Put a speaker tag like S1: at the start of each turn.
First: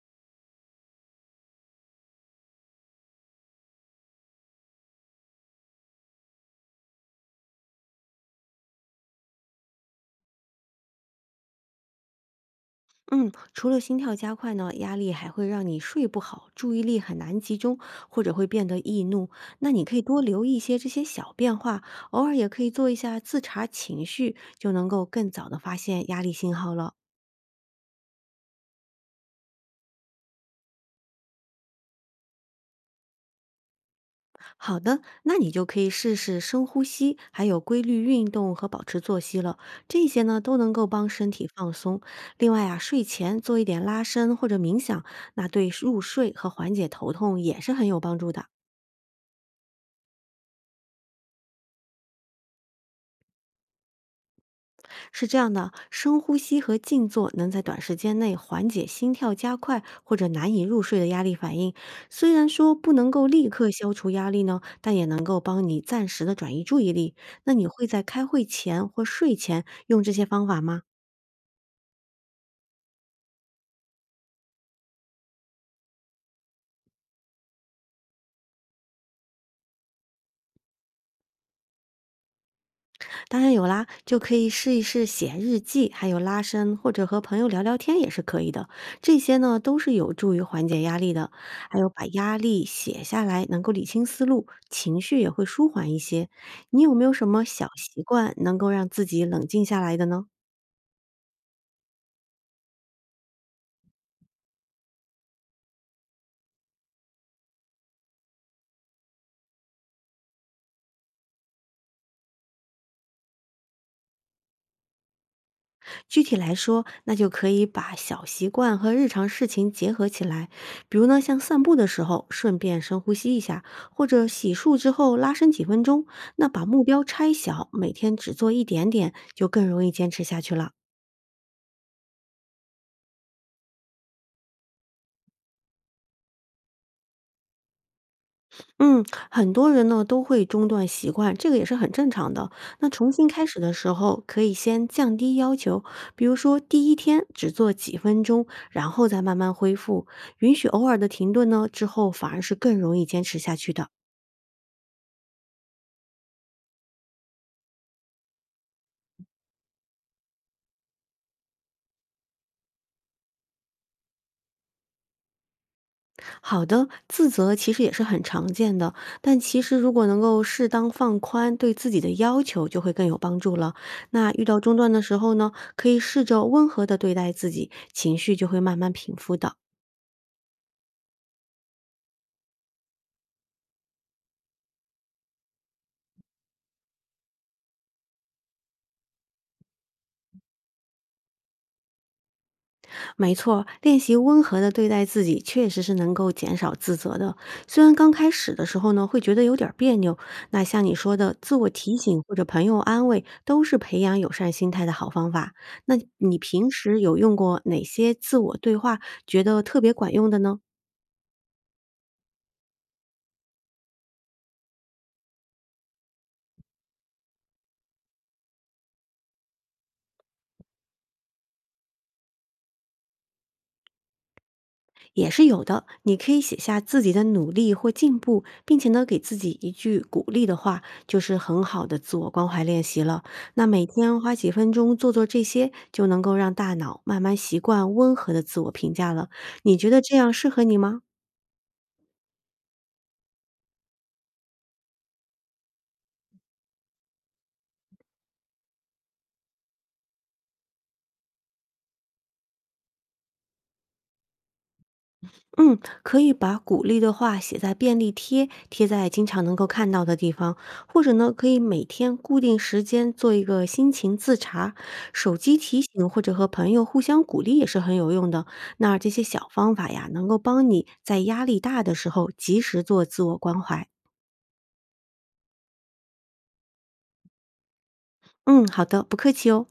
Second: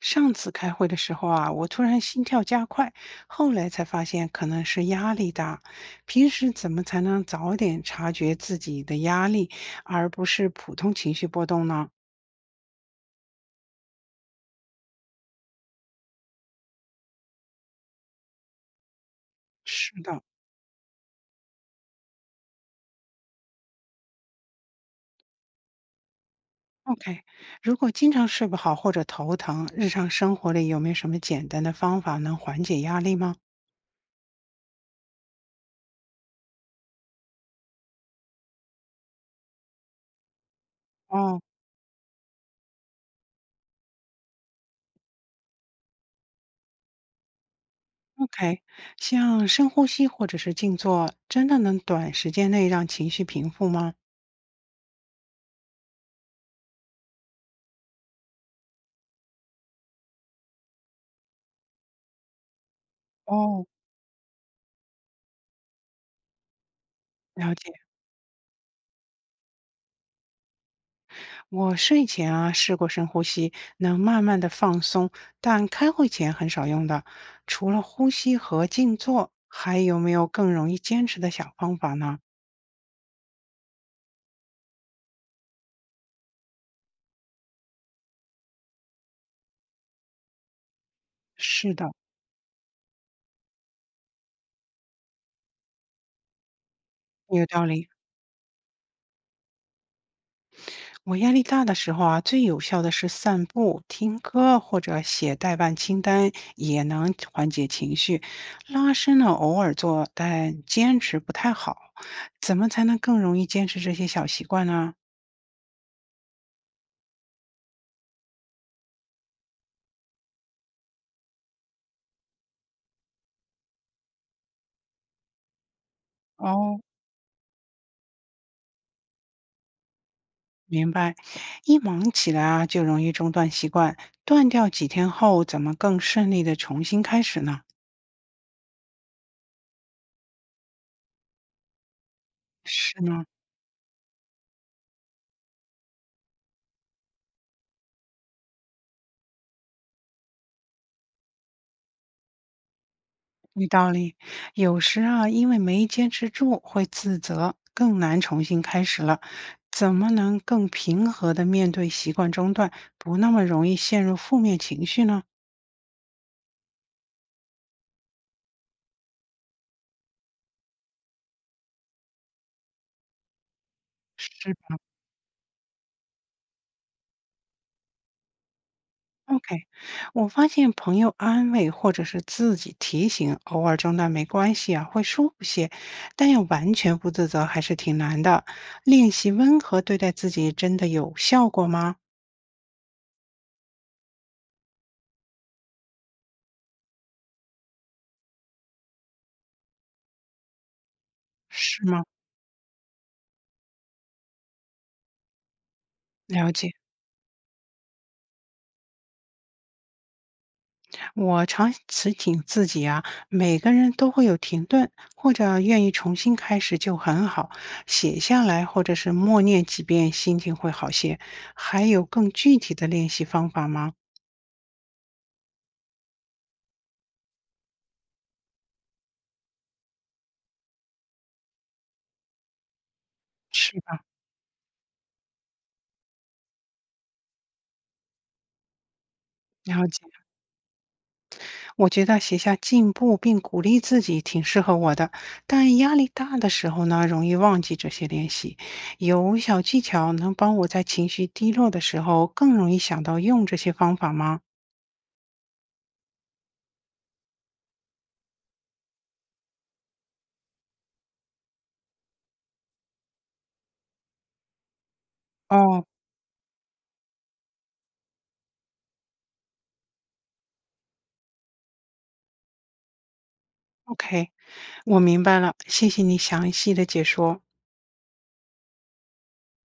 S1: 上次开会的时候啊，我突然心跳加快，后来才发现可能是压力大。平时怎么才能早点察觉自己的压力，而不是普通情绪波动呢？
S2: 嗯，除了心跳加快呢，压力还会让你睡不好，注意力很难集中，或者会变得易怒。那你
S1: 是
S2: 可以多
S1: 的
S2: 留意一些这些小变化，偶尔也可以做一下自查情绪，就能够更早的发现压力信号了。
S1: ，OK。如果经常睡不好或者头疼，日常生活里有没有什么简单的方法能缓解压力吗？
S2: 好的，那你就可以试试深呼吸，还有规律运动和保持作息了。这些呢都能够帮身
S1: 哦
S2: 体放松。另外啊，睡前做一点拉伸或者冥想，那对入睡和缓解头痛也是很有帮助的。
S1: ，OK，像深呼吸或者是静坐，真的能短时间内让情绪平复吗？
S2: 是这样的，深呼吸和静坐能在短时间内缓解心跳加快或者难以入睡的压力反应。虽然说不能够立
S1: 哦，
S2: 刻消除压力呢，但也能够帮你暂时的转移注意力。那
S1: 了
S2: 你
S1: 解。
S2: 会在开会前或睡前用这些方法吗？
S1: 我睡前啊试过深呼吸，能慢慢的放松，但开会前很少用的。除了呼吸和静坐，还有没有更容易坚持的小方法呢？
S2: 当然有啦，就可以试一试写日记，还有拉伸，或者和朋友聊聊天也是可以的。这些呢都是有助于缓解压力的。
S1: 是
S2: 还有
S1: 的，
S2: 把压力写下来，能够理清思路，情绪也会舒缓一些。你有没有什么
S1: 有道
S2: 小
S1: 理。
S2: 习惯能够让自己冷静下来的呢？
S1: 我压力大的时候啊，最有效的是散步、听歌或者写代办清单，也能缓解情绪。拉伸呢，偶尔做，但坚持不太好。怎么才能更容易坚持这些小习惯呢？
S2: 具体来说，那就可以把小习惯和日常事情结合起来，比如呢，像散步的时候顺便深呼吸一下，或者洗漱之后拉伸几分钟。那把
S1: 哦，
S2: 目标拆小，每天只做一点点，就更容易坚持下去了。
S1: 明白，一忙起来啊，就容易中断习惯。断掉几天后，怎么更顺利的重新开始呢？
S2: 嗯，很多人呢都会中断习惯，这个也是很正常的。那
S1: 是
S2: 重
S1: 呢，
S2: 新开始的时候，可以先降低要求，比如说第一天只做几分钟，然后再慢慢恢复。允许偶尔的停顿呢，之后反而是更容易坚持下
S1: 嗯有
S2: 去的。
S1: 道理。有时啊，因为没坚持住，会自责，更难重新开始了。怎么能更平和的面对习惯中断，不那么容易陷入负面情绪呢？
S2: 好的，自责其实也是很常见的，但其实如果能够适当放宽对自己的要求，就会更有帮助了。那
S1: 是。
S2: 遇到中断的时候呢，可以试着温和的对待自己，情绪就会慢慢平复的。
S1: OK，我发现朋友安慰或者是自己提醒，偶尔中断没关系啊，会舒服些，但要完全不自责还是挺难的。练习温和对待自己，真的有效果吗？
S2: 没错，练习温和的对待自己，确实是能够减少自责的。虽然刚开始的时候呢，会觉得有点儿别扭，那像你说的，自我
S1: 是
S2: 提
S1: 吗？
S2: 醒或者朋友安慰，都是培养友善心态的好方法。那你
S1: 了
S2: 平
S1: 解，
S2: 时有用过哪些自我对话，觉得特别管用的呢？
S1: 我常提醒自己啊，每个人都会有停顿，或者愿意重新开始就很好，写下来或者是默念几遍，心情会好些。还有更具体的练习方法吗？
S2: 也是有的。你可以写下自己的努力或进步，并且呢，给自己一句鼓励的话，就是很好的自我关怀练习了。那
S1: 是
S2: 每
S1: 吧？
S2: 天花几分钟做做这些，就能够让大脑慢慢习惯温和的自我评价了。你
S1: 了
S2: 觉得
S1: 解。
S2: 这样适合你吗？
S1: 我觉得写下进步并鼓励自己挺适合我的，但压力大的时候呢，容易忘记这些练习。有小技巧能帮我在情绪低落的时候更容易想到用这些方法吗？
S2: 嗯，可以把鼓励的话写在便利贴，贴在经常能够看到的地方，或者呢，可以每天固定时间做一个心情自查，手机提
S1: 哦
S2: 醒或者和朋友互相鼓励也是很有用的。那这些小方法呀，能够帮你在压力大的时候及时做自我关怀。
S1: ，OK，我明白了，谢谢你详细的解说。
S2: 嗯，好的，不客气哦。